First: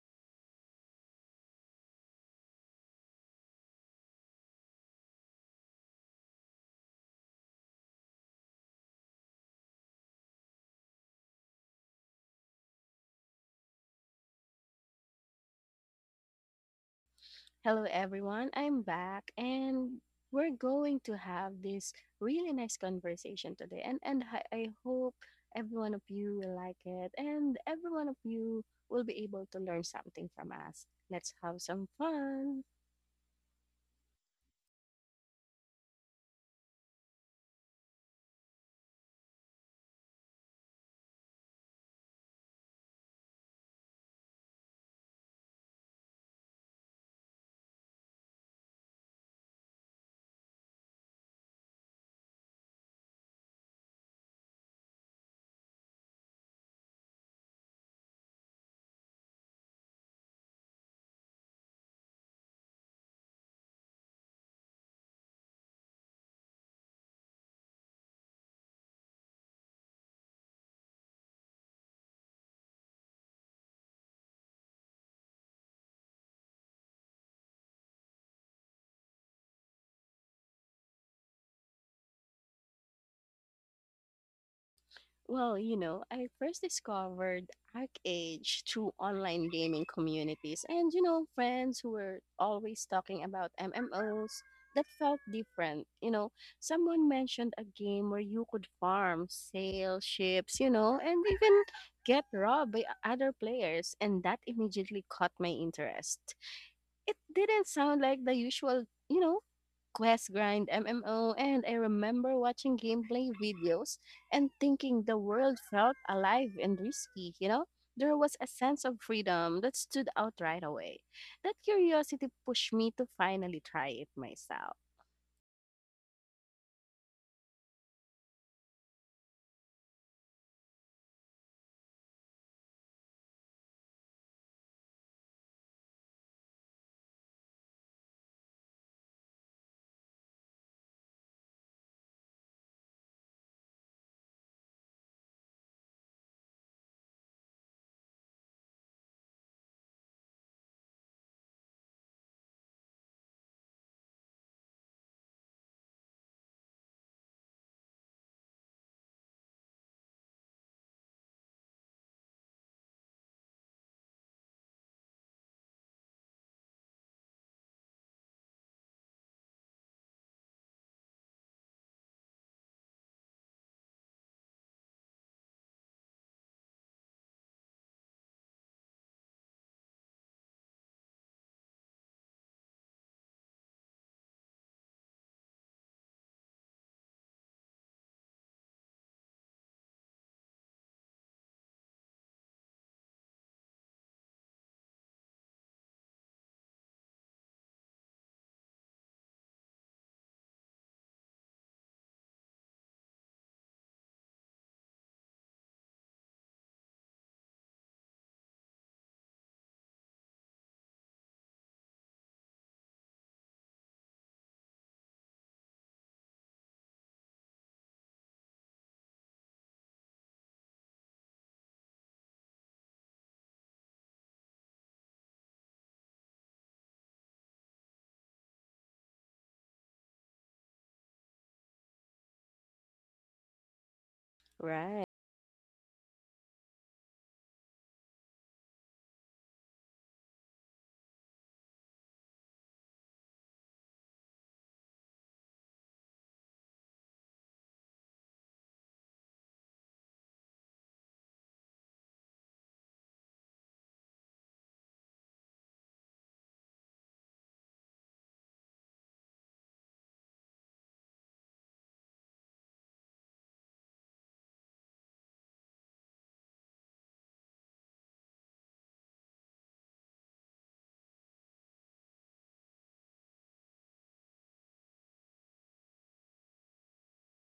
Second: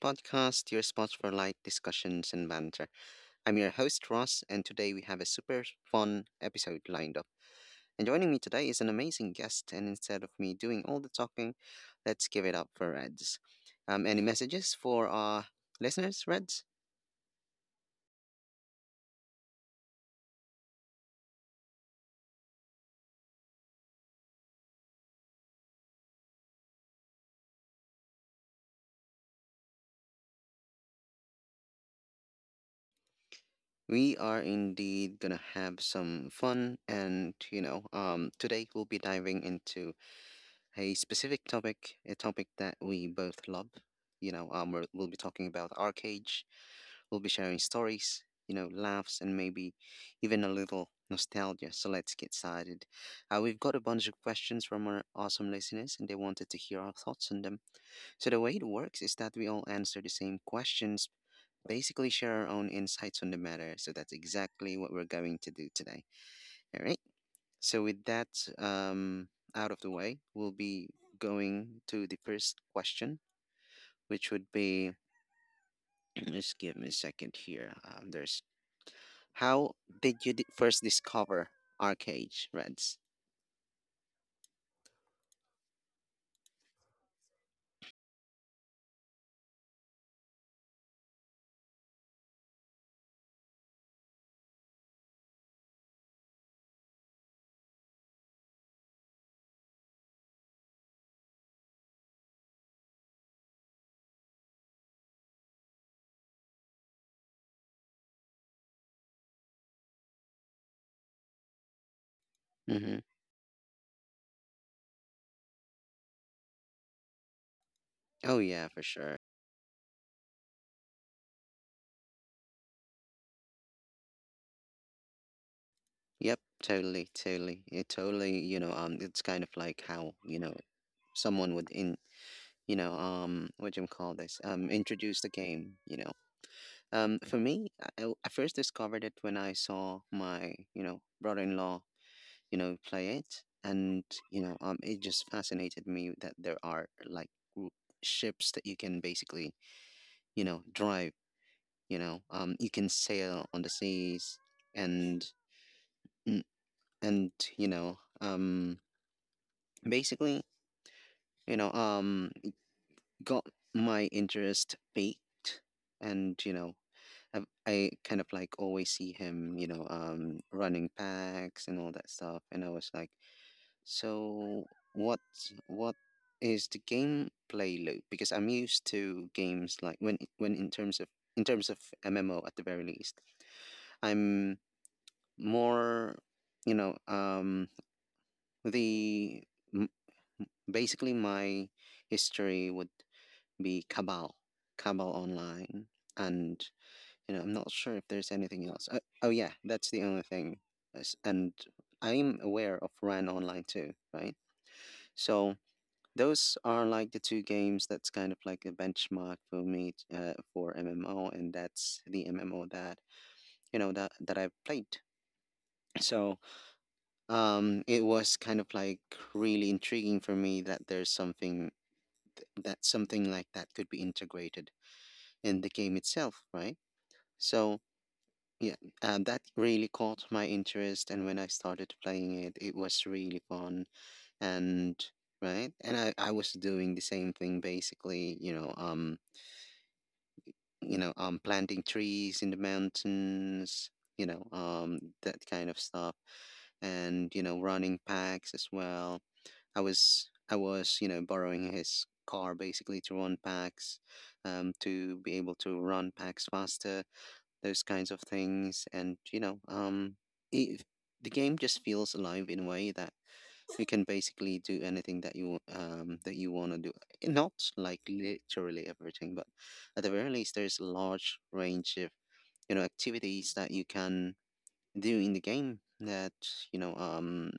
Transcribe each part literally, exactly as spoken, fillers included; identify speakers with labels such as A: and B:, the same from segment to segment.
A: Podcast, your spot for light discussions and banter. I'm your host, Ross, and today we have a super fun episode lined up. And joining me today is an amazing guest, and instead of me doing all the talking, let's give it up for Reds. Um, any messages for our listeners, Reds?
B: Hello, everyone. I'm back, and we're going to have this really nice conversation today. And and I, I hope every one of you will like it, and every one of you will be able to learn something from us. Let's have some fun.
A: We are indeed gonna have some fun, and you know, um, today we'll be diving into a specific topic, a topic that we both love. You know, um, we're, we'll be talking about our cage. We'll be sharing stories, you know, laughs, and maybe even a little nostalgia. So let's get started. Uh, we've got a bunch of questions from our awesome listeners, and they wanted to hear our thoughts on them. So the way it works is that we all answer the same questions. Basically, share our own insights on the matter. So that's exactly what we're going to do today. All right. So, with that um, out of the way, we'll be going to the first question, which would be just give me a second here. Um, there's how did you di- first discover Arcade, Reds?
B: Well, you know, I first discovered ArcAge through online gaming communities and, you know, friends who were always talking about M M Os that felt different. You know, someone mentioned a game where you could farm, sail ships, you know, and even get robbed by o- other players. And that immediately caught my interest. It didn't sound like the usual, you know, Quest Grind M M O, and I remember watching
A: Mm-hmm.
B: gameplay videos and thinking the world felt alive and risky, you know? There was
A: Oh,
B: a
A: yeah, for
B: sense of
A: sure.
B: freedom that stood out right away. That curiosity pushed me to finally try it myself.
A: Yep, totally, totally. It totally, you know, um, It's kind of like how, you know, someone would in you know um what do you call this um introduce the game. You know um for me, I, I first discovered it when I saw my, you know, brother-in-law, you know, play it. And, you know, um, it just fascinated me that there are like w- ships that you can basically, you know, drive, you know, um, you can sail on the seas and, mm, and, you know, um, basically, you know, um, got my interest peaked, and, you know, I, I kind of like always see him, you know, um, running packs and all that stuff. And I was like, So what what is the gameplay loop? Because I'm used to games like when when in terms of in terms of M M O at the very least. I'm more, you know um the m- basically my history would be Cabal, Cabal Online, and, you know, I'm not sure if there's anything else. Uh, oh yeah, that's the only thing. Yes. And I'm aware of Ran Online too, right? So those are like the two games that's kind of like a benchmark for me, uh, for M M O, and that's the M M O that, you know that that I've played. So um, it was kind of like really intriguing for me that there's something th- that something like that could be integrated in the game itself, right? So yeah, uh, that really caught my interest, and when I started playing it, it was really fun and
B: Right.
A: right. And I, I was doing the same thing, basically, you know, um, you know, um, planting trees in the mountains, you know, um, that kind of stuff, and, you know, running packs as well. I was I was you know, borrowing his car basically to run packs, um, to be able to run packs faster, those kinds of things. And, you know, um, it, the game just feels alive in a way that you can basically do anything that you um that you want to do. eh, Not like literally everything, but at the very least, there's a large range of, you know, activities that you can do in the game. That, you know, um,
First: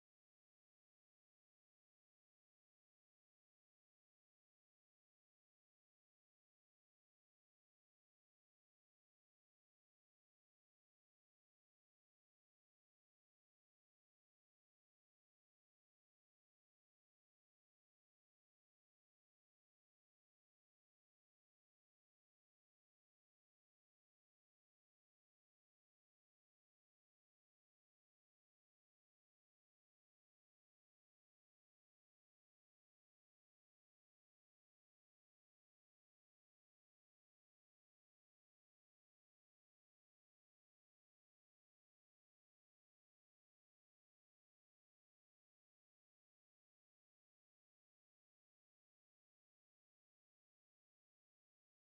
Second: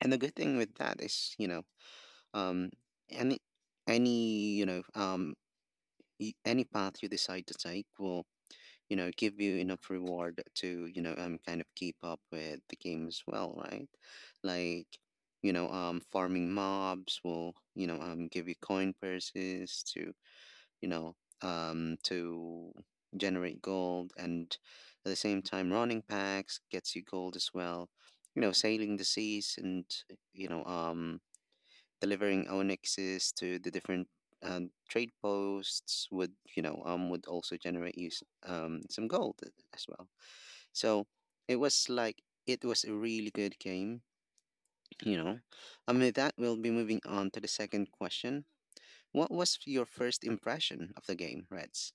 A: and the good thing with that is, you know, um, any any you know um y- any path you decide to take will, you know, give you enough reward to, you know, um, kind of keep up with the game as well, right? Like, you know, um, farming mobs will, you know, um, give you coin purses to, you know um to generate gold. And at the same time, running packs gets you gold as well. You know, sailing the seas and, you know, um, delivering onyxes to the different, um, trade posts would, you know, um, would also generate you s- um some gold as well. So it was like it was a really good game, you know. And with that, we'll be moving on to the second question. What was your first impression of the game, Reds?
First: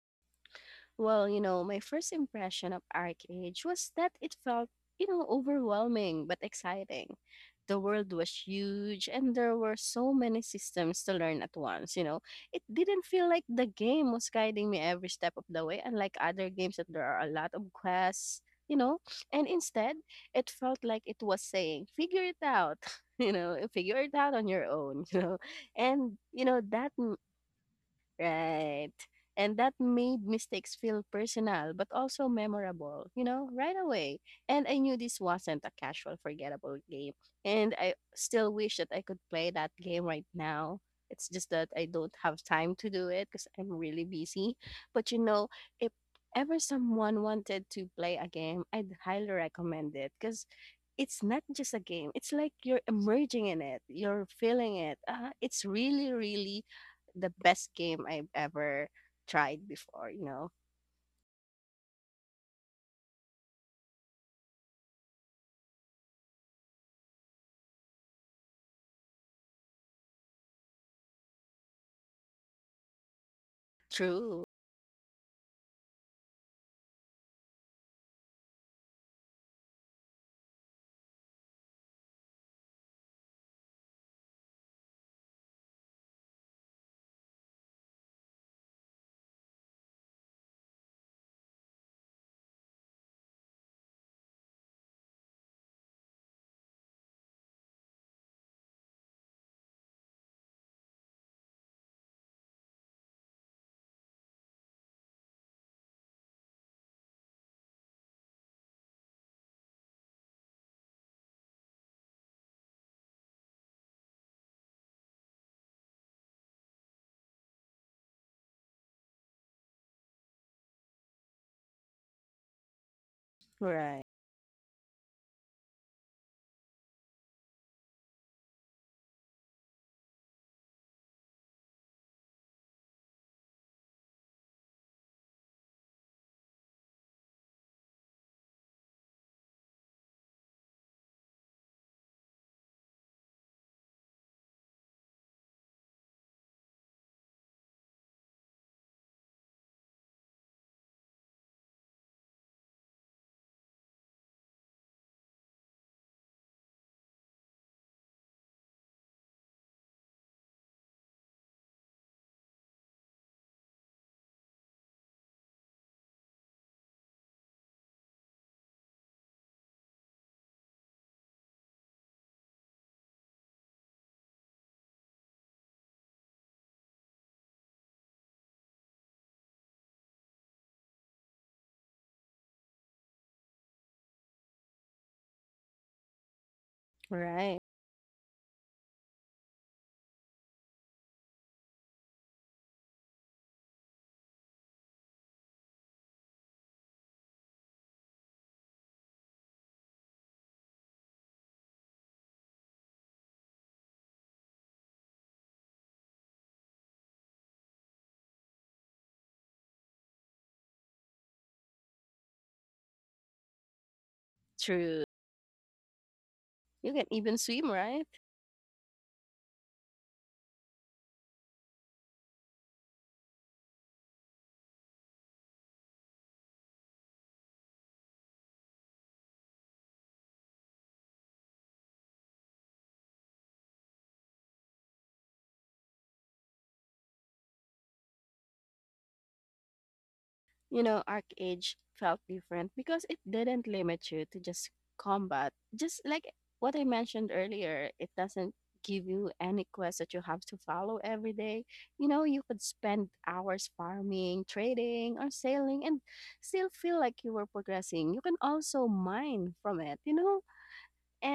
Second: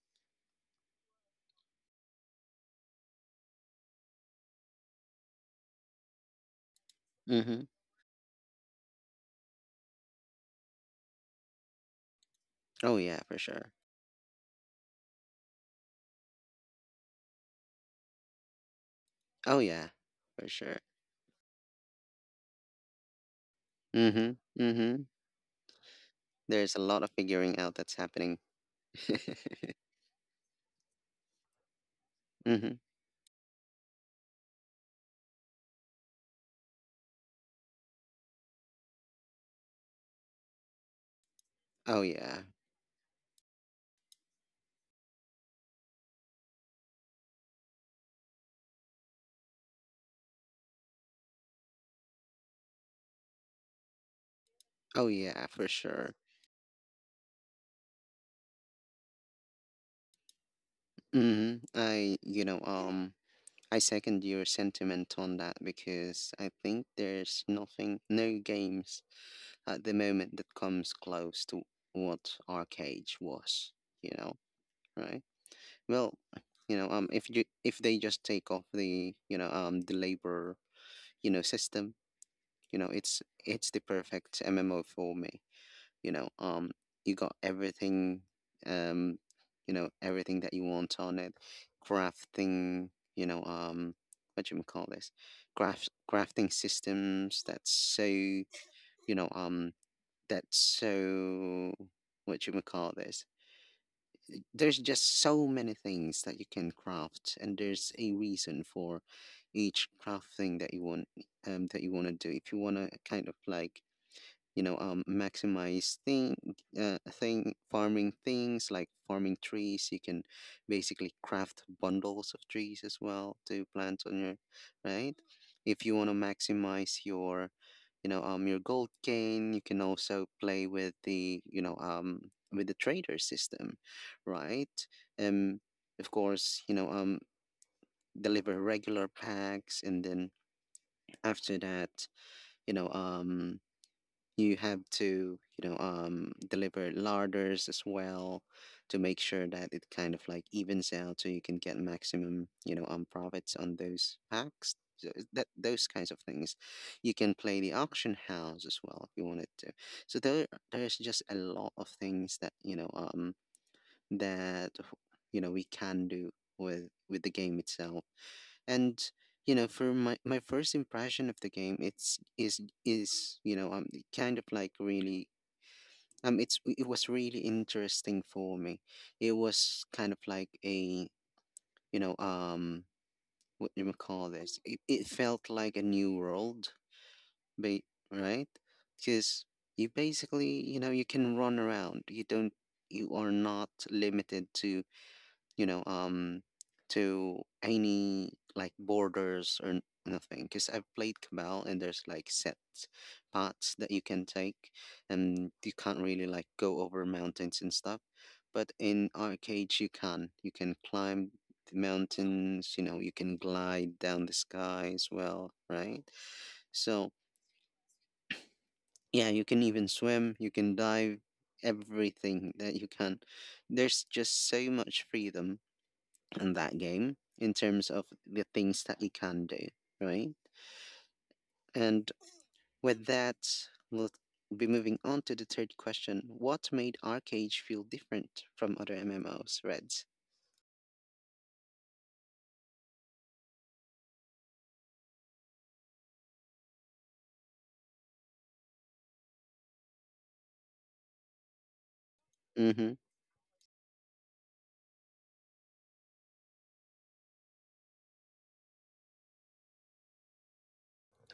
B: Well, you know, my first impression of Arcade was that it felt, you know, overwhelming but exciting.
A: Mm-hmm.
B: The world was huge and there were so many systems to learn at once, you know. It
A: Oh
B: didn't
A: yeah,
B: feel
A: for
B: like the
A: sure.
B: game was guiding me every step of the way, unlike other games that there are a lot of quests, you know. And
A: Oh yeah,
B: instead,
A: for
B: it
A: sure.
B: felt like it was saying, figure it out, you know, figure it
A: Mm-hmm.
B: out on your
A: Mm-hmm.
B: own, you know. And, you know,
A: There's a
B: that
A: lot of figuring out that's happening.
B: Right. And that made mistakes feel personal, but also
A: Mm-hmm.
B: memorable, you know, right away. And I knew this wasn't a casual, forgettable game. And I still wish that I could play that game right now. It's just that I
A: Oh
B: don't
A: yeah.
B: have time to do it because I'm really busy. But, you know, if ever someone wanted to play a game, I'd highly recommend it because it's not just a game. It's like you're emerging in it. You're feeling it.
A: Oh
B: Uh,
A: yeah,
B: it's
A: for sure.
B: really, really the best game I've ever tried before, you know.
A: Mm-hmm. I, you know, um, I second your sentiment on that because I think there's nothing, no games at the moment that comes close to what Arcade was, you know,
B: True.
A: right? Well, you know, um, if you if they just take off the, you know, um, the labor, you know, system, you know, it's it's the perfect M M O for me, you know, um. You got everything, um, you know, everything that you want on it. Crafting, you know, um, what do you call this? Craft, crafting systems that's so, you know, um, that's so, what you call this, there's just so many things that you can craft, and there's a reason for each crafting that you want, um that you want to do. If you want to kind of like, you know, um, maximize thing uh thing farming, things like farming trees, you can basically craft bundles of trees as well to
B: Right.
A: plant on your, right. If you want to maximize your, you know, um, your gold gain, you can also play with the, you know, um, with the trader system, right? Um, of course, you know, um, deliver regular packs, and then after that, you know, um, you have to, you know, um, deliver larders as well to make sure that it kind of like evens out, so you can get maximum, you know, um, profits on those packs. So is that those kinds of things. You can play the auction house as well if you wanted to. So there there's just a lot of things that, you know, um, that, you know, we can do with with the game itself. And, you know, for my, my first impression of the game, it's is is you know, um, kind of like really, um, it's, it was really interesting for me. It was kind of like a, you know, um, what do you call this, it, it felt like a new world.
B: Right.
A: ba- right, because you basically, you know, you can run around, you don't, you are not limited to, you know, um, to any like borders or n- nothing. Because I've played Cabal and there's like set paths that you can take, and you can't really like go over mountains and stuff. But in arcades, you can. You can climb the mountains. You know, you can glide down the sky
B: True.
A: as well, right?
B: You can
A: So
B: even swim, right?
A: yeah, you can even swim. You can dive. Everything that you can. There's just so much freedom in that game in terms of the things that you can do, right? And with that, we'll be moving on to the third question. What made Arcade feel different from other M M Os, Reds?
B: You know, Arc Age felt different because it didn't limit you to just combat. Just like what I mentioned earlier, it doesn't give you any quest that you have to follow every day. You know, you could
A: Mm-hmm.
B: spend hours farming, trading, or sailing and still feel like you were progressing. You can also mine from it, you know?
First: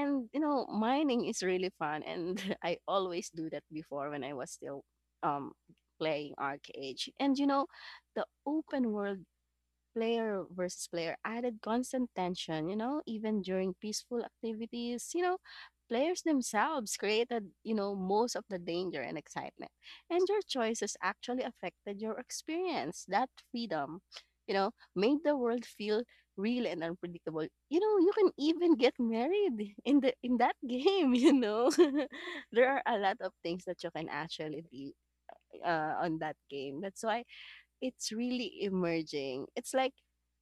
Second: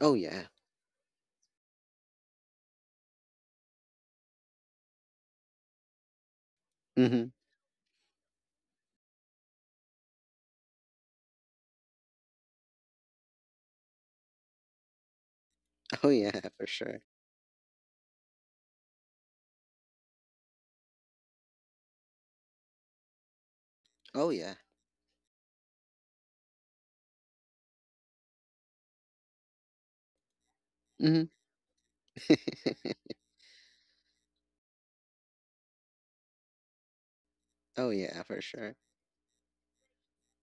A: Oh,
B: you
A: yeah.
B: know, mining is really fun, and I always do that before when I was still um playing arcade.
A: Mm-hmm.
B: And you know, the open world player versus player added constant tension, you know, even during peaceful activities, you know,
A: Oh,
B: players
A: yeah, for
B: themselves
A: sure.
B: created, you know, most of the danger and excitement. And your choices actually affected your experience. That freedom,
A: Oh, yeah.
B: you know, made the world feel real and unpredictable. You know, you can even get married in the in that game,
A: Mm-hmm.
B: you know. There are a lot of things that you can actually do uh, on that game. That's why
A: Oh,
B: it's
A: yeah, for
B: really
A: sure.
B: emerging. It's like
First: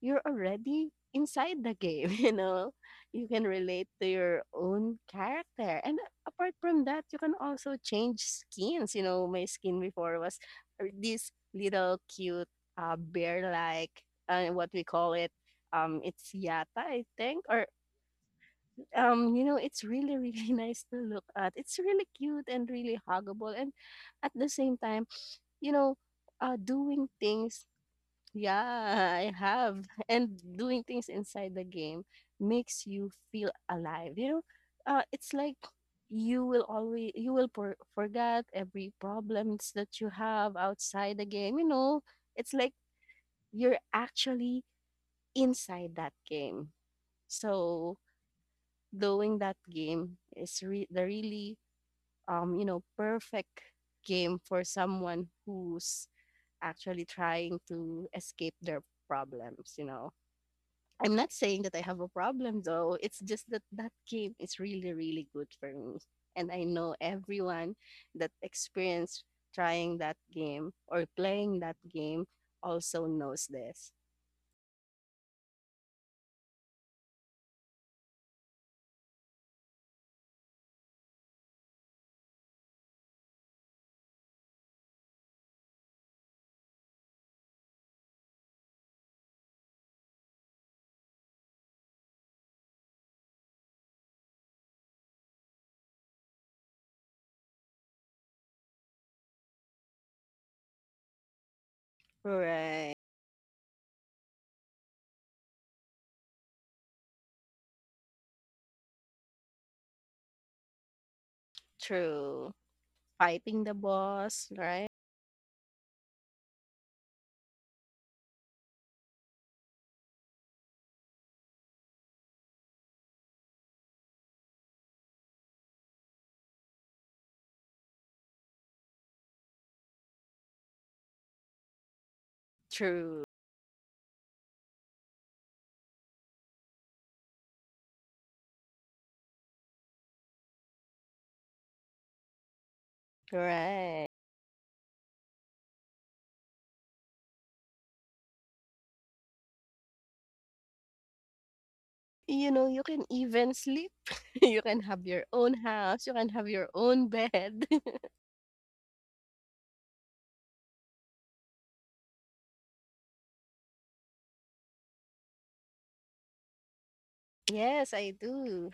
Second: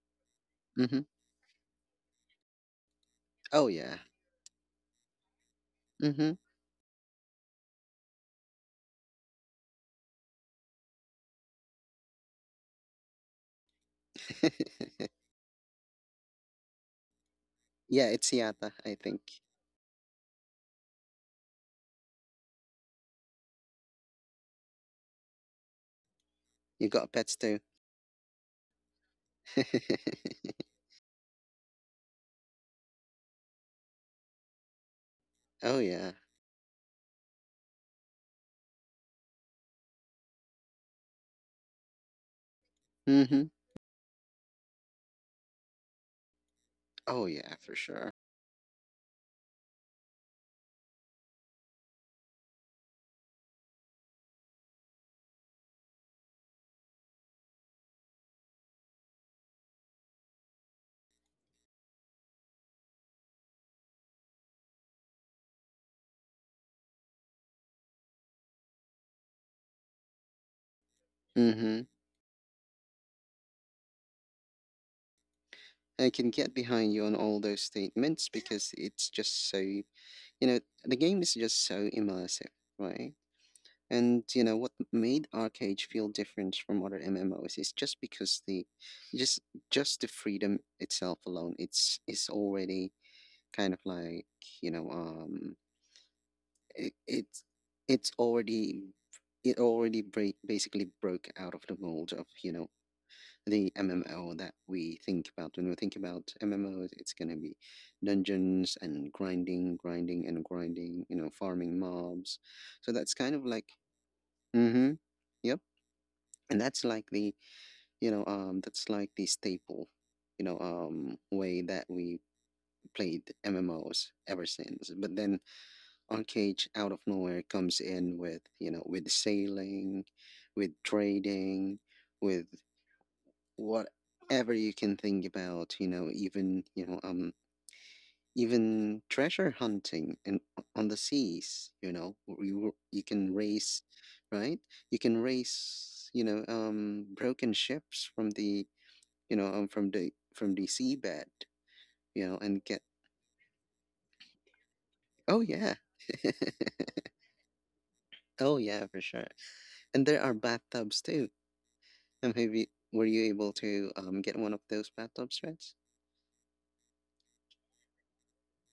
B: you're already
A: Mm-hmm.
B: inside the game, you know? You can
A: Oh,
B: relate
A: yeah.
B: to your own character. And
A: Mm-hmm.
B: apart from that, you can also change skins. You know, my skin before was er, this little cute uh, bear like, uh, what we call it. Um, it's yata, I think, or
A: Yeah, it's Yata, I think.
B: um, you know, it's really, really nice to look at. It's really cute and really huggable, and at the same time, you know, uh,
A: You
B: doing
A: got pets too.
B: things yeah, I have. And doing things inside the game makes you feel alive. You know, uh, it's like
A: Oh, yeah.
B: you will always you will for, forget every problems that you have outside the game. You know, it's like
A: Mm-hmm.
B: you're actually inside that game.
A: Oh, yeah, for
B: So
A: sure.
B: doing that game is re- the really um you know, perfect game for someone who's actually trying to escape their problems. You know. I'm not saying that I have a problem though. It's just that that game is really, really good for me. And I know everyone that experienced trying that game or playing that
A: Mm-hmm.
B: game also knows this.
A: I can get behind you on all those statements because it's just so, you know, the game is just so immersive, right? And you know what made Arcade feel different from other M M Os is just because the just just the freedom itself alone, it's it's already kind of like, you know, um, it, it's it's already, it already break, basically broke out of the mold of, you know,
B: Right.
A: the M M O that we think about. When we think about M M Os, it's gonna be dungeons and grinding, grinding and grinding, you know, farming mobs.
B: True.
A: So that's kind of
B: Fighting
A: like,
B: the boss, right?
A: mm-hmm, yep. And that's like the, you know, um, that's like the staple, you know, um, way that we played M M Os ever since. But then Arcade out of nowhere comes in with, you know, with sailing, with trading, with
B: True.
A: whatever you can think about, you know, even, you know, um, even treasure hunting and on the seas, you know, where you, you can race,
B: Right.
A: right? You can race, you know, um, broken ships from the, you know, um, from the, from the seabed, you know,
B: You
A: and
B: know,
A: get,
B: you can even sleep. You can have your
A: oh
B: own
A: yeah.
B: house. You can have your own bed.
A: Oh yeah, for sure. And there are bathtubs too. And maybe, were you able to, um, get one of those bathtub sets?
B: Yes, I do.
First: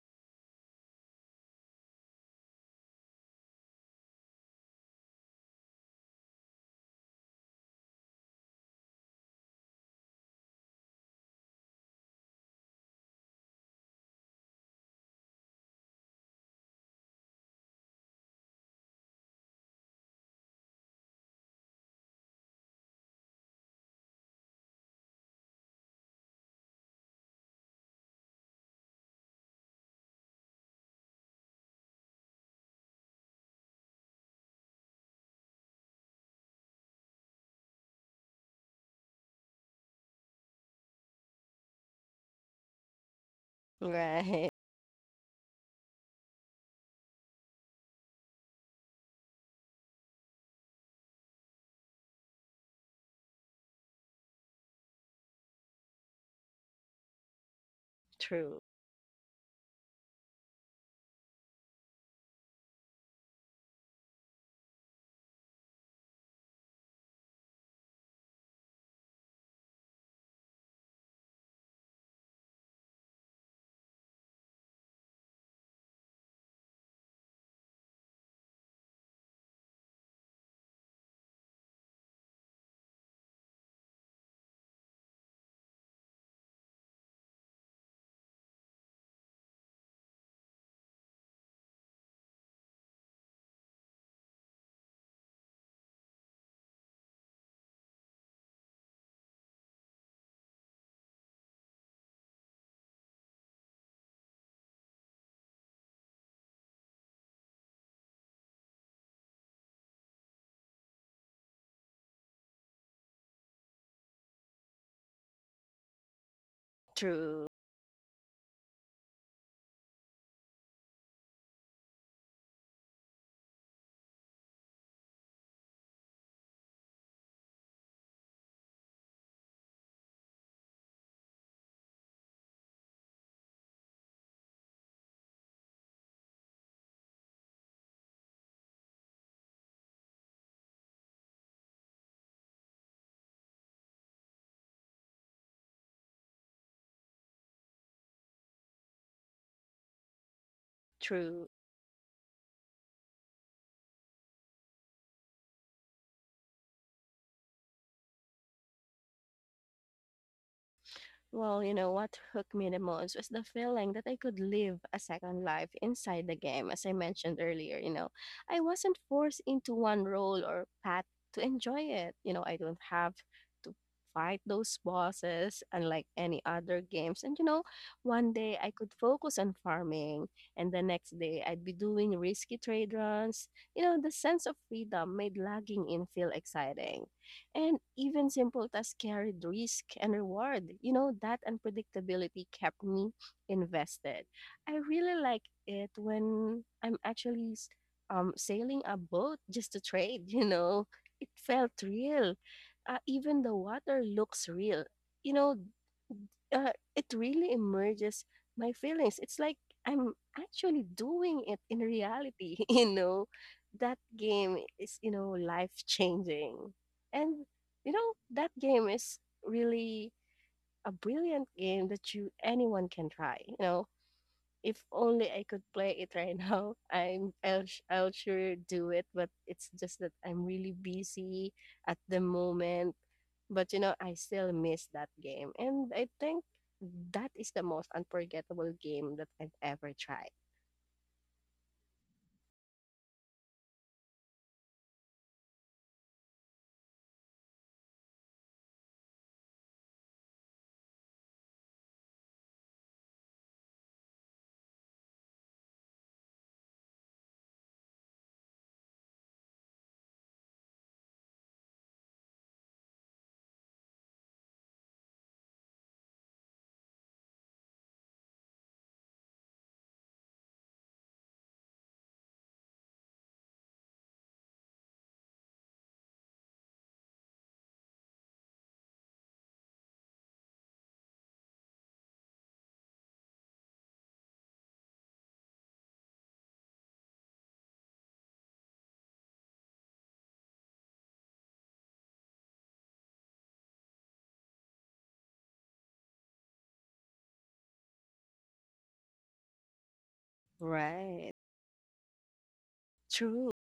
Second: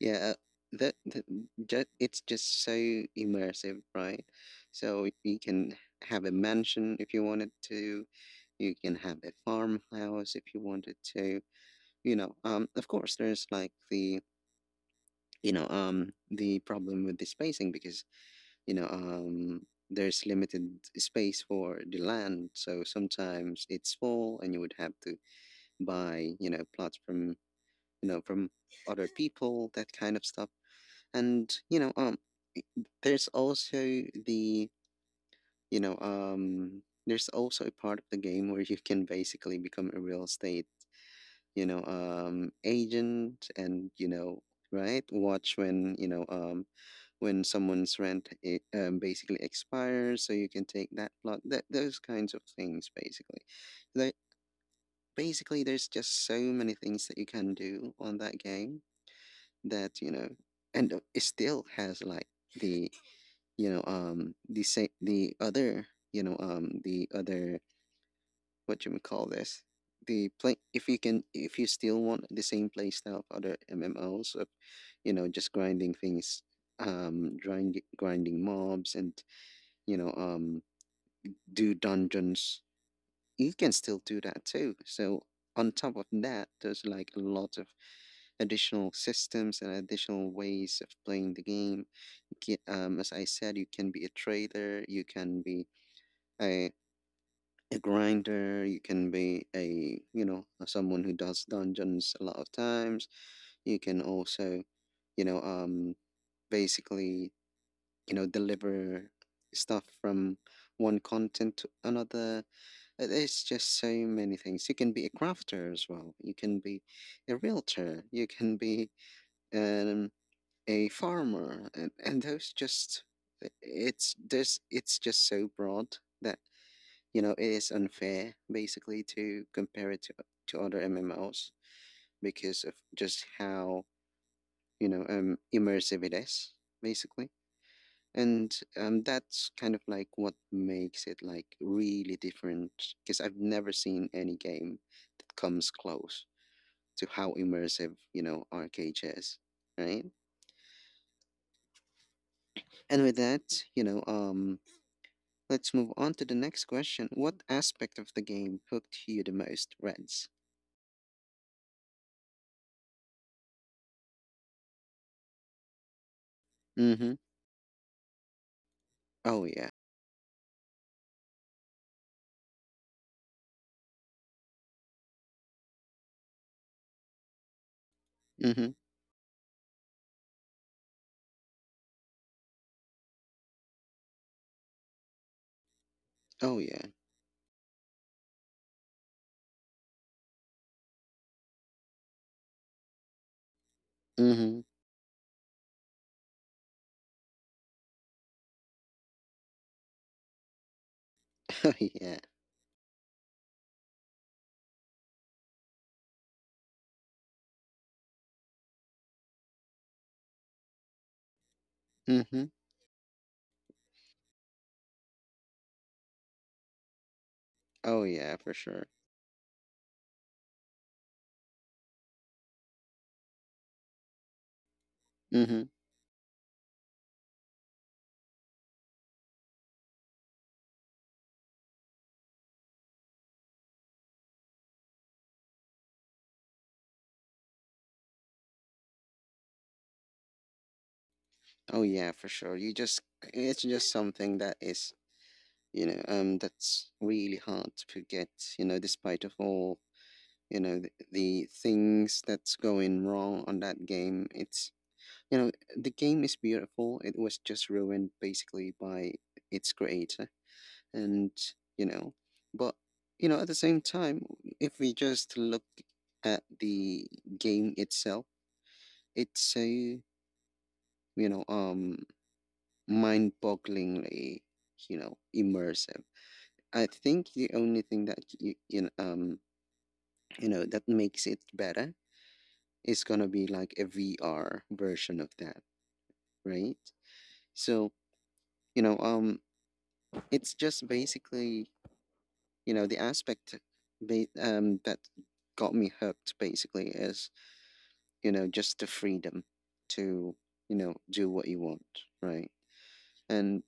A: Yeah, that, that ju it's just so immersive, right? So you can have a mansion if you wanted to. You can have a farmhouse if you wanted to. You know, um, of course, there's like the you know um the problem with the spacing because you know um there's limited space for the land, so sometimes it's full and you would have to buy, you know plots from you know from other people, that kind of stuff. And you know um there's also the you know um there's also a part of the game where you can basically become a real estate you know um agent, and you know
B: Right.
A: right, watch when you know um when someone's rent i- um, basically expires so you can take that plot, that those kinds of things basically. like Basically there's just so many things that you can do on that
B: True.
A: game that you know and uh, it still has like the you know um the same the other you know um the other, what you would call this, the play, if you can, if you still want the same play style of other MMOs, of you know just grinding things. Um grinding, grinding mobs and you know um do dungeons, you can still do that too. So on top of that there's like a lot of additional systems and additional ways of playing the game. Ki- um, as I said, you can be a trader, you can be a a grinder, you can be a you know someone who does dungeons a lot of times. You can also you know um basically you know deliver stuff from one content to another. Uh, there's just so many things. You can be a crafter as well, you can be a
B: True.
A: realtor, you can be um a farmer, and, and those just, it's, there's it's just so broad that, you know, it is unfair basically to compare it to, to other M M Os, because of just how, you know, um, immersive it is basically. And um, that's kind of like what makes it like really different, because I've never seen any game that comes close to how immersive, you know, Arcade is, right?
B: True.
A: And with that, you know, um, let's move on to the next question. What aspect of the game hooked you the most, Reds?
B: Well, you know, what hooked me the most was the feeling that I could live a second life inside the game, as I
A: Mm-hmm.
B: mentioned earlier. You know, I wasn't forced
A: Oh yeah.
B: into one role or path to enjoy it. You know, I don't have to fight those bosses, unlike any other games. And, you know, one day I
A: Mm-hmm.
B: could focus on farming, and the next day I'd be doing risky trade runs. You know, the sense of freedom made logging in feel
A: Oh yeah.
B: exciting. And even simple tasks carried risk and reward. You know, that unpredictability kept me invested.
A: Mhm.
B: I really like it when I'm actually s- um, sailing a boat just to trade, you know. It felt
A: Oh yeah.
B: real. Uh, even the water looks real. You know, uh, it really emerges my feelings. It's like I'm actually doing it in
A: Mhm.
B: reality, you know. That game is, you know, life changing. And you
A: Oh
B: know,
A: yeah,
B: that
A: for
B: game
A: sure.
B: is really a brilliant game that you anyone can try, you know, if only I could
A: Mhm.
B: play it right now, I'm I'll sh- I'll sure do it. But it's just that I'm really busy at the moment. But you know, I still miss that game, and I think that is the most unforgettable game that I've ever tried.
A: Oh yeah, for sure. You just, it's just something that is, you know, um that's really hard to forget, you know, despite of all, you know, the, the things that's going wrong on that game. It's, you know, the game is beautiful. It was just ruined basically by its creator. And, you know, but you know, at the same time, if we just look at the game itself, it's a, you know, um, mind-bogglingly, you know, immersive. I think the only thing that you, you know, um, you know, that makes it better is gonna be like a V R version of that, right? So, you know, um, it's just basically, you know, the aspect ba- um, that got me hooked basically is, you know, just the freedom to, you know, do
B: Right.
A: what you want, right?
B: True.
A: And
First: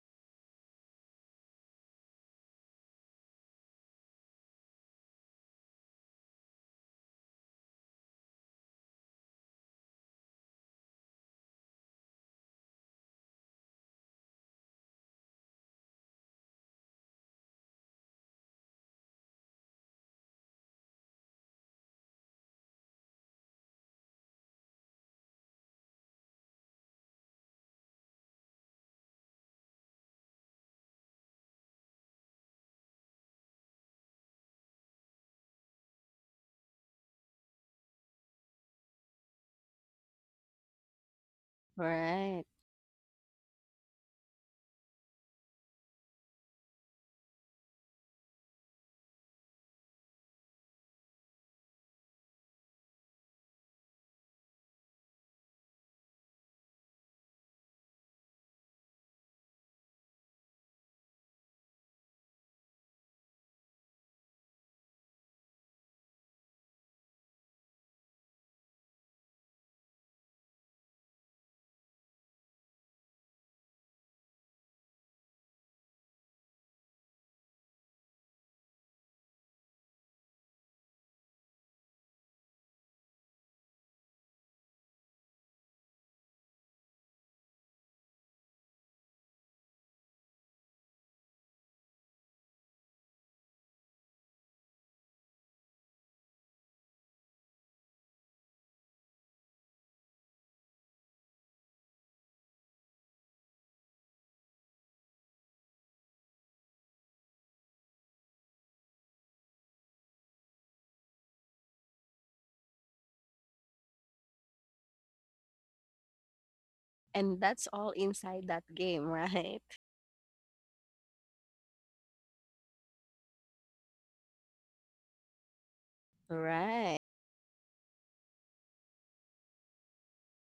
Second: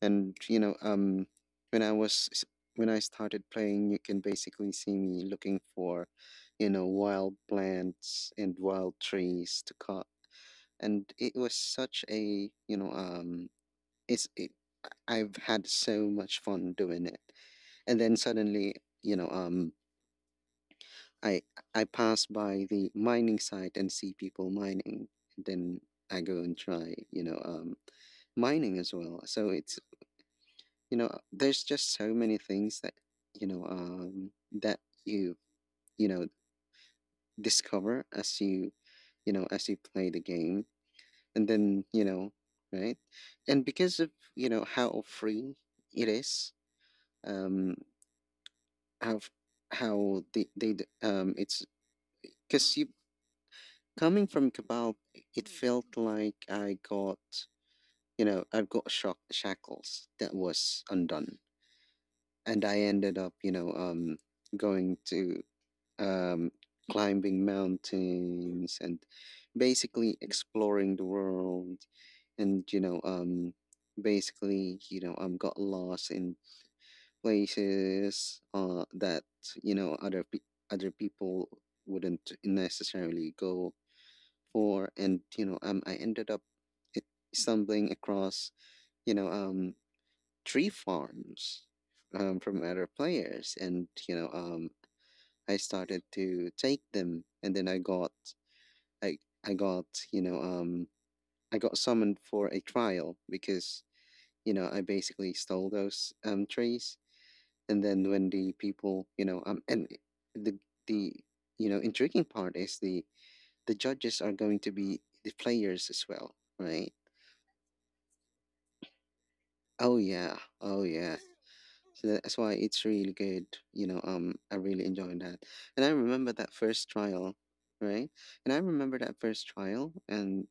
A: And you know, um, when I was, when I started playing, you can basically see me looking for, you know, wild plants and wild trees to cut. And it was such a, you know, um, it's, it, I've had so much fun doing it. And then suddenly, you know, um, I I pass by the mining site and see people mining. And then I go and try, you know, um, mining as well. So it's, you know there's just so many things that you know um that you you know discover as you, you know as you play the game. And then, you know
B: Right.
A: right. And because of, you know how free it is, um how f- how they they d- um it's because you, coming from Cabal, it felt like I got, you know I've got shock shackles that was undone. And I ended up, you know um going to, um, climbing mountains and basically exploring the world. And you know um basically you know um got lost in places, uh that, you know other pe- other people wouldn't necessarily go for. And you know um I ended up, it, stumbling across you know um tree farms um from other players. And you know um I started to take them, and then I got I I got you know um I got summoned for a trial because, you know, I basically stole those um trees. And then when the people, you know um and the the you know intriguing part is the the judges are going to be the players as well, right?
B: And that's all inside that game, right?
A: Oh yeah, oh yeah. So that's why it's really good. You know, um, I really enjoyed that. And I remember that first
B: Right.
A: trial, right? And I remember that first trial, and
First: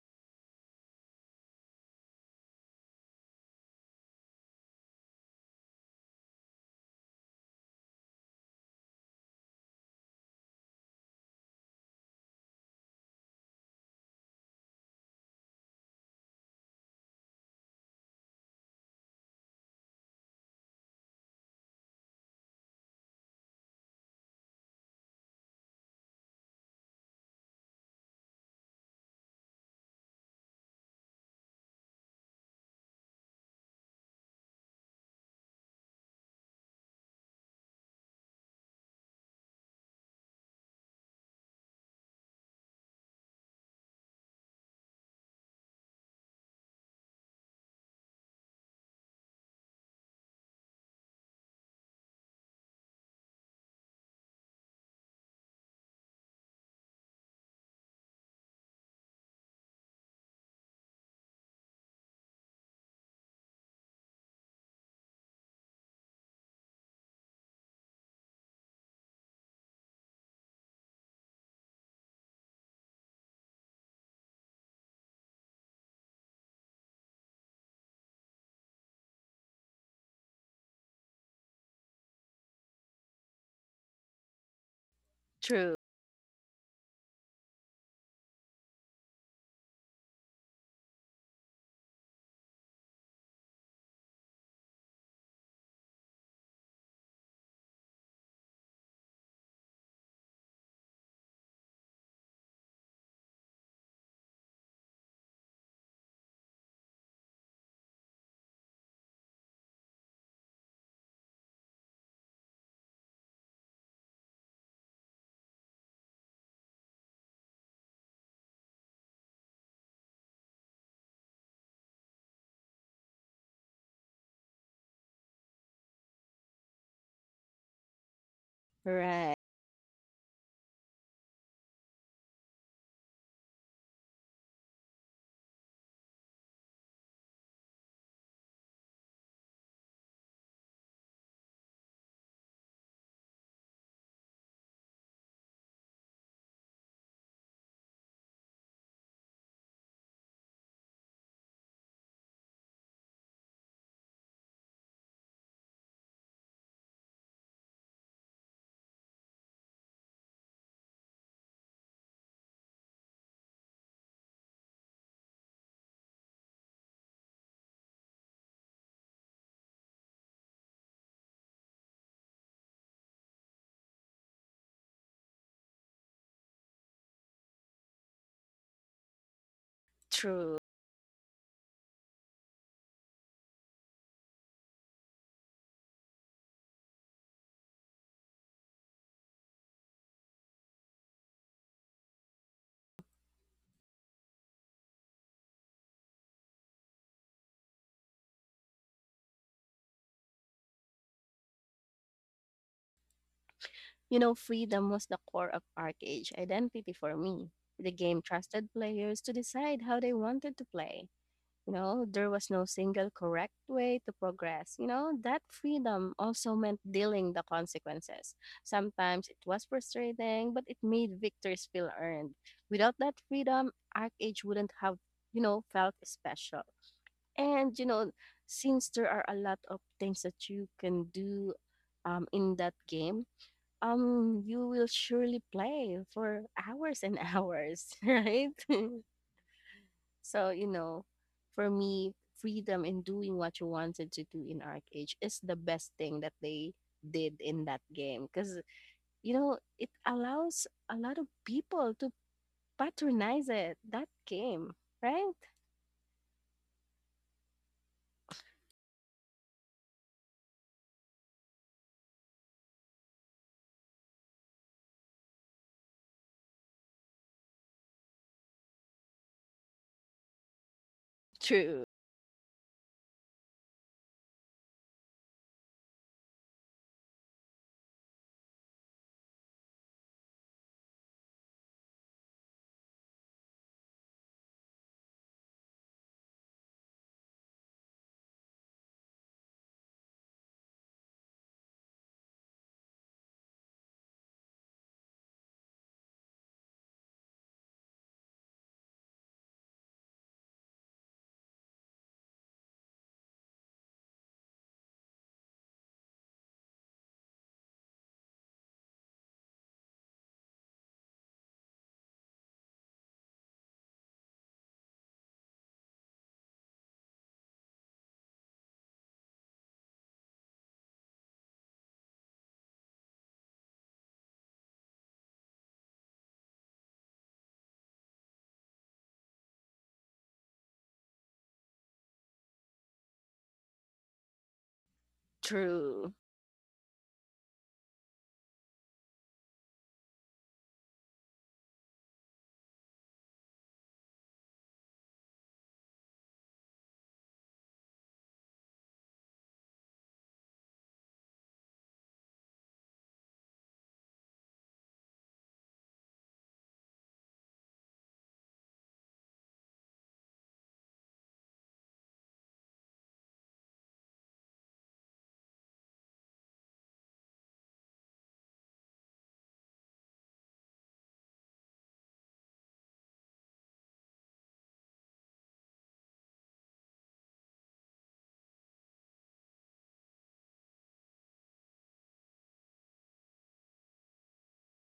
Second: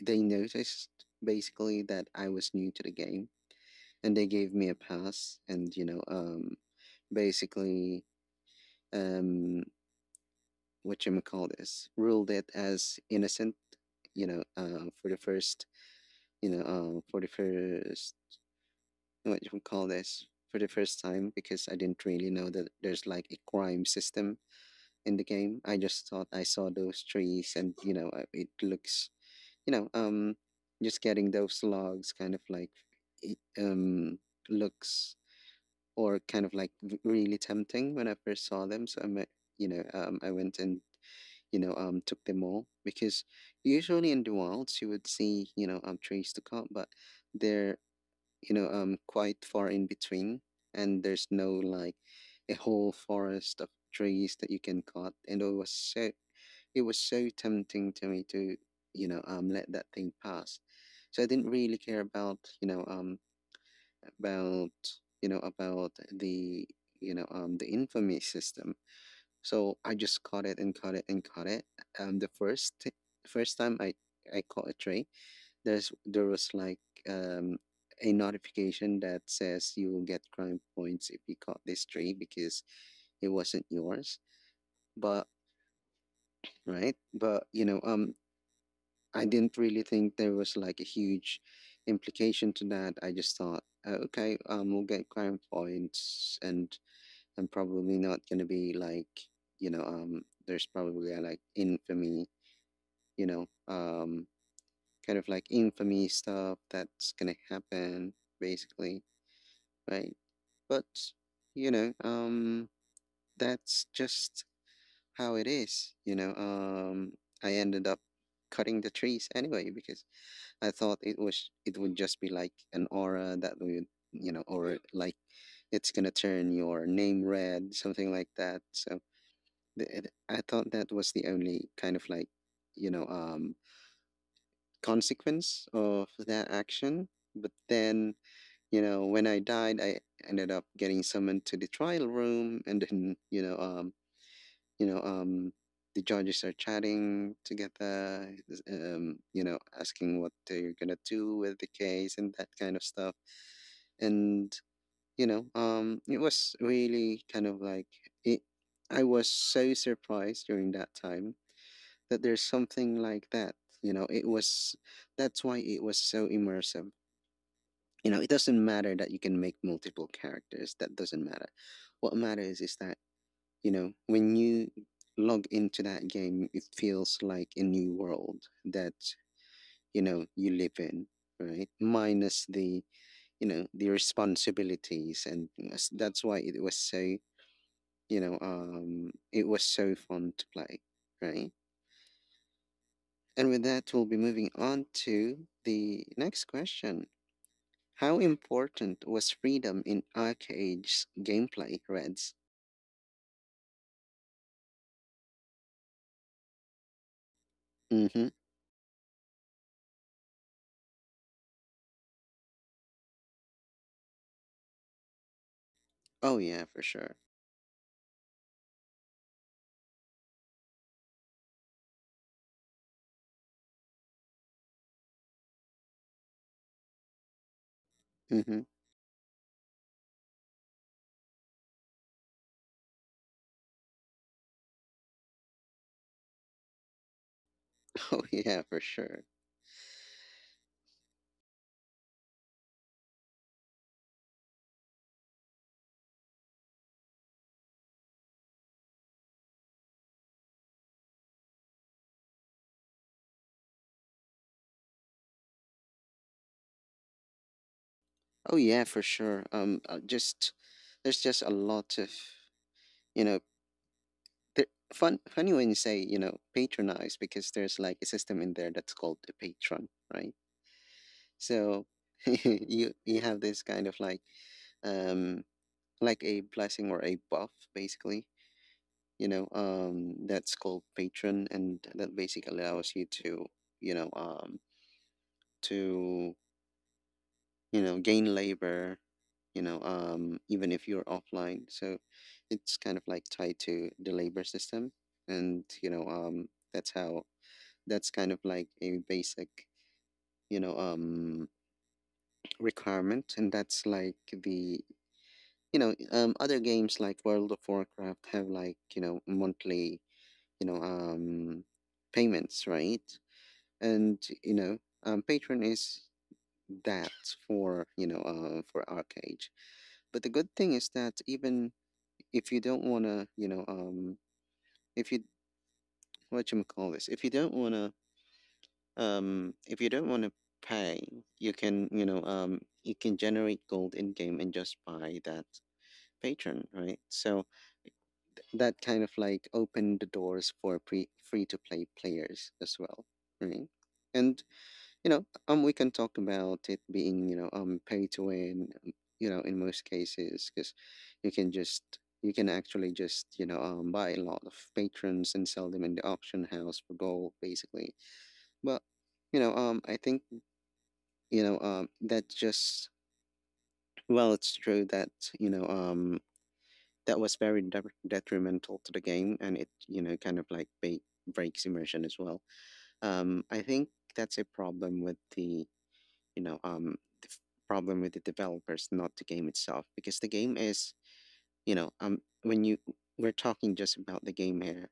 A: they noticed basically that I was new to the game, and they gave me a pass. And you know, um, basically, um, what you call this, ruled it as innocent. You know, uh, for the first, you know, uh, for the first, what you call this, for the first time, because I didn't really know that there's like a crime system in the game. I just thought I saw those trees, and, you know, uh, it looks, you know, um, just getting those logs kind of like, it, um, looks, or kind of like r- really tempting when I first saw them. So I'm, uh, you know, um, I went and, you know, um, took them all, because usually in the wilds you would see, you know, um, trees to cut, but there, you know, um, quite far in between, and there's no like a whole forest of trees that you can cut. And it was so, it was so tempting to me to, you know um let that thing pass. So I didn't really care about, you know um about you know about the you know um the infamy system. So I just caught it and caught it and caught it. Um, the first first time I I caught a tray, there's there was like um a notification that says you will get crime points if you caught this tree, because it wasn't yours. But
B: True.
A: Right. But you know, um, I didn't really think there was like a huge implication to that. I just thought, uh, okay, um, we'll get crime points, and I'm probably not gonna be like, you know, um, there's probably a, like infamy, you know, um, kind of like infamy stuff that's gonna happen basically, right? But, you know, um, that's just how it is. You know, um, I ended up cutting the trees anyway, because I thought it was, it would just be like an aura that would, you know, or like it's gonna turn your name red, something like that. So
B: Right.
A: th- it, I thought that was the only kind of like you know um consequence of that action. But then, you know, when I died, I ended up getting summoned to the trial room. And then you know, um, you know, um, the judges are chatting together, um, you know, asking what they're gonna do with the case and that kind of stuff. And you know, um, it was really kind of like it. I was so surprised during that time that there's something like that. You know, it was, that's why it was so immersive. You know, it doesn't matter that you can make multiple characters, that doesn't matter. What matters is that, you know, when you log into that game, it feels like a new world that, you know, you
B: True.
A: live in, right? Minus the, you know, the responsibilities and s- that's why it was so, you know um it was so fun to play, right? And with that, we'll be moving on to the next question. How important was freedom in Arcade's gameplay, Reds?
B: You know, freedom was the core of ArcAge identity for me. The game
A: Mm-hmm.
B: trusted players to decide how they wanted to play. You know, there was no single correct way to progress. You know, that freedom
A: Oh
B: also
A: yeah,
B: meant
A: for sure.
B: dealing the consequences. Sometimes it was frustrating, but it made victories feel earned. Without that freedom, ArcAge wouldn't have, you know, felt special. And, you know,
A: Mm-hmm.
B: since there are a lot of things that you can do um, in that game, um you will surely play for hours and hours.
A: Oh
B: Right.
A: yeah, for sure.
B: So you know, for me, freedom in doing what you wanted to do in arc age is the best thing that they did in that game, because you know, it allows a lot of people to patronize it that game. Right.
A: Oh yeah, for sure. Um, uh, just, there's just a lot of, you know, th- fun. Funny when you say, you know, patronize, because there's like a system in there that's called the patron, right?
B: True.
A: So you you have this kind of like um like a blessing or a buff basically. You know um that's called patron, and that basically allows you to you know um to you know gain labor, you know um even if you're offline. So it's kind of like tied to the labor system, and you know um that's how, that's kind of like a basic you know um requirement. And that's like the you know um other games like World of Warcraft have like you know monthly you know um payments, right? And you know um, patron is that for you know uh, for arcade. But the good thing is that even if you don't want to you know um if you, what you call this, if you don't want to um if you don't want to pay, you can you know um you can generate gold in game and just buy that
B: True.
A: patron, right? So that kind of like opened the doors for pre free to play players as well, right? And. You know, um, we can talk about it being, you know, um, pay to win, um, you know, in most cases, because you can just, you can actually just, you know, um, buy a lot of patrons and sell them in the auction house for gold, basically. But, you know, um, I think, you know, um, that just, well, it's true that, you know, um, that was very de- detrimental to the game, and it, you know, kind of like ba- breaks immersion as well. Um, I think that's a problem with the you know um the f- problem with the developers, not the game itself, because the game is you know um when you, we're talking just about the game here.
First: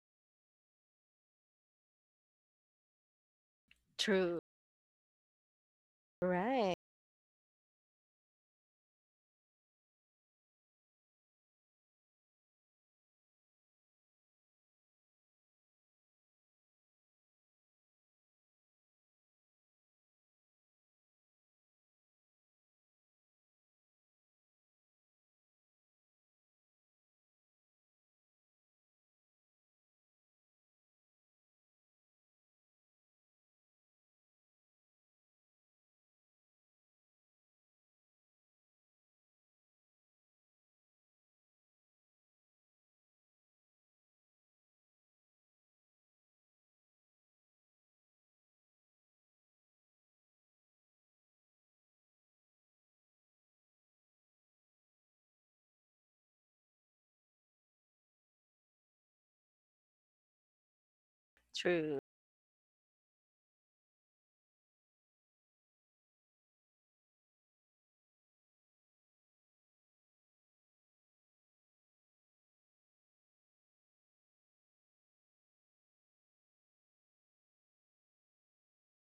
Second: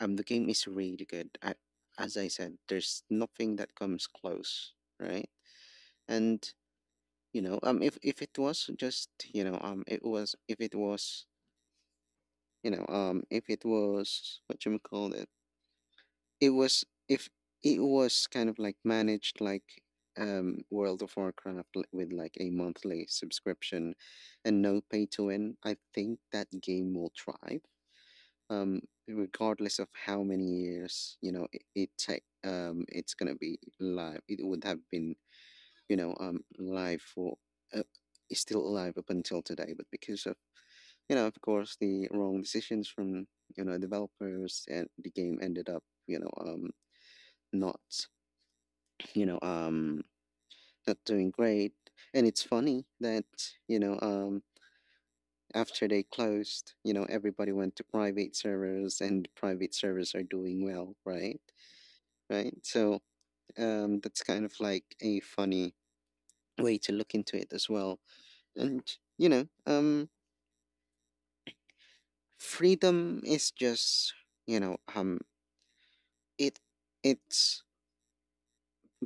A: um The game is really good. I, as I said, there's nothing that comes
B: True.
A: close, right? And
B: Right.
A: you know um if if it was just, you know um it was, if it was you know um if it was, what you may call this, it was, if it was kind of like managed like um World of Warcraft, li- with like a monthly subscription and no pay to win, I think that game will thrive. Um, Regardless of how many years, you know, it, it take um it's gonna be live. It would have been, you know, um live for uh, is still alive up until today, but because of, you know, of course, the wrong decisions from you know developers, and the game ended up you know um not, you know, um, not doing great. And it's funny that, you know, um, after they closed, you know, everybody went to private servers, and private servers are doing well, right?
B: True.
A: Right. So um, that's kind of like a funny way to look into it as well. And, you know, um, freedom is just, you know, um, it it's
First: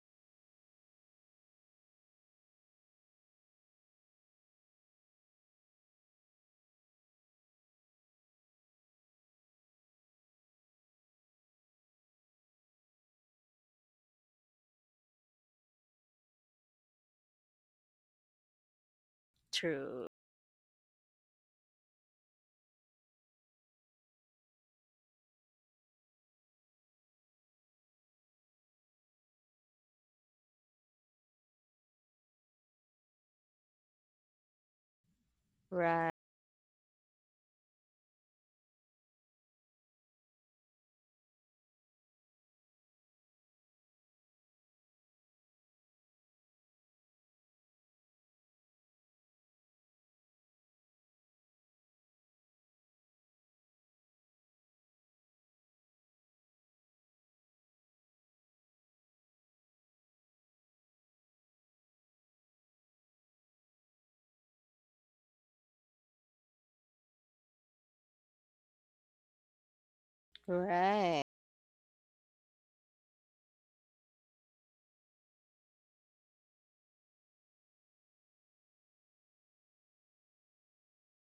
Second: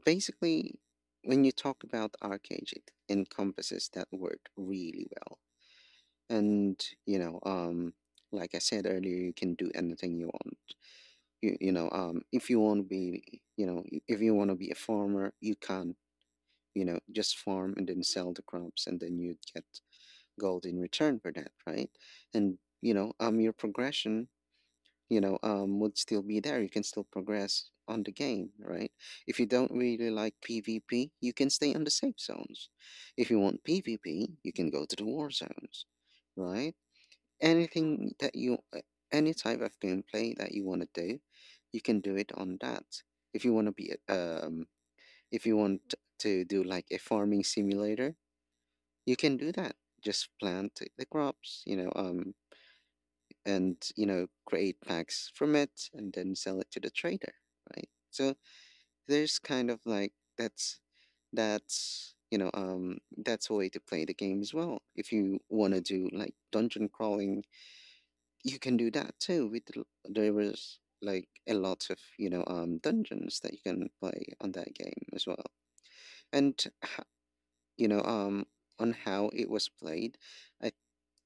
A: basically, when you talk about arcade, it encompasses that word really well. And you know um like I said earlier, you can do anything you want. You, you know um if you want to be, you know i- if you want to be a farmer, you can you know just farm and then sell the crops, and then you'd get
B: True.
A: gold in return for that, right? And you know um your progression you know um would still be there. You can still progress on the game, right? If you don't really like pvp, you can stay on the safe zones. If you want pvp, you can go to the war zones,
B: Right.
A: right? Anything that you uh, any type of gameplay that you want to do, you can do it on that. If you want to be um if you want to do like a farming simulator, you can do that. Just plant the crops, you know um and you know create packs from it and then sell it to the trader, right? So there's kind of like that's that's you know um that's a way to play the game as well. If you want to do like dungeon crawling, you can do that too with l- there was
B: Right.
A: like a lot of you know um dungeons that you can play on that game as well. And h- you know um on how it was played, I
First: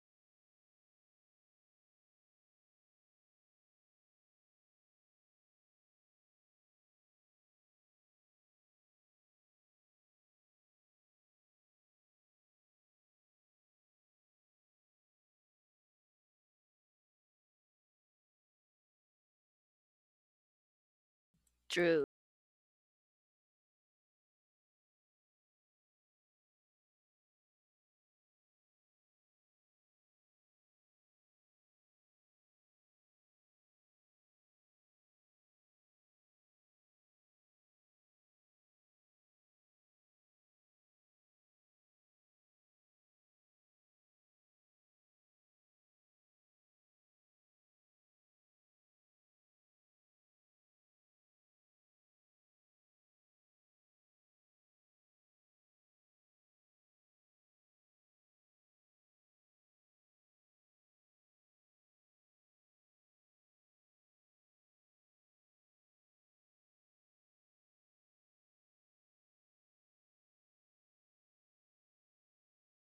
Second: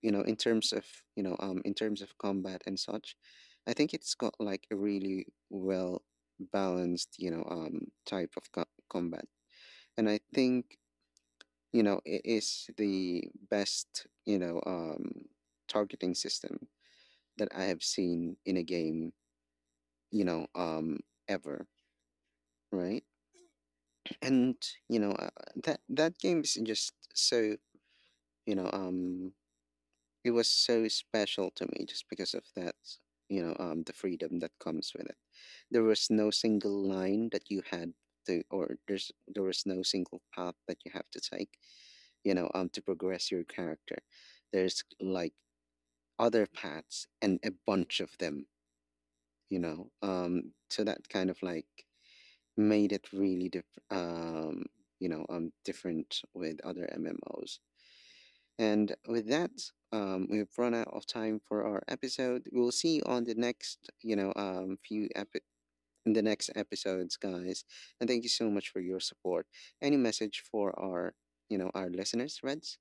A: you know in terms of you know um in terms of combat and such, I think it's got like a really well balanced you know um type of co- combat. And I think you know it is the best you know um targeting system that I have seen in a game, you know, um, ever,
B: True.
A: right? And you know uh, that that game is just so, you know, um, it was so special to me just because of that, you know, um, the freedom that comes with it. There was no single line that you had to, or there's there was no single path that you have to take, you know, um, to progress your character. There's like other paths and a bunch of them, you know, um, so that kind of like made it really diff- um, you know um, different with other M M Os. And with that, um, we've run out of time for our episode. We'll see you on the next, you know um, few epi- in the next episodes, guys. And thank you so much for your support. Any message for our you know our listeners, Reds?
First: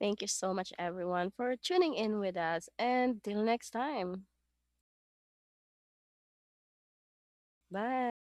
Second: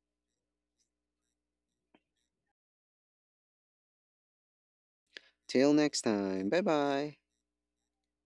B: Thank you so much, everyone, for tuning in with us. And till next time,
A: Till next time. Bye bye.
B: bye.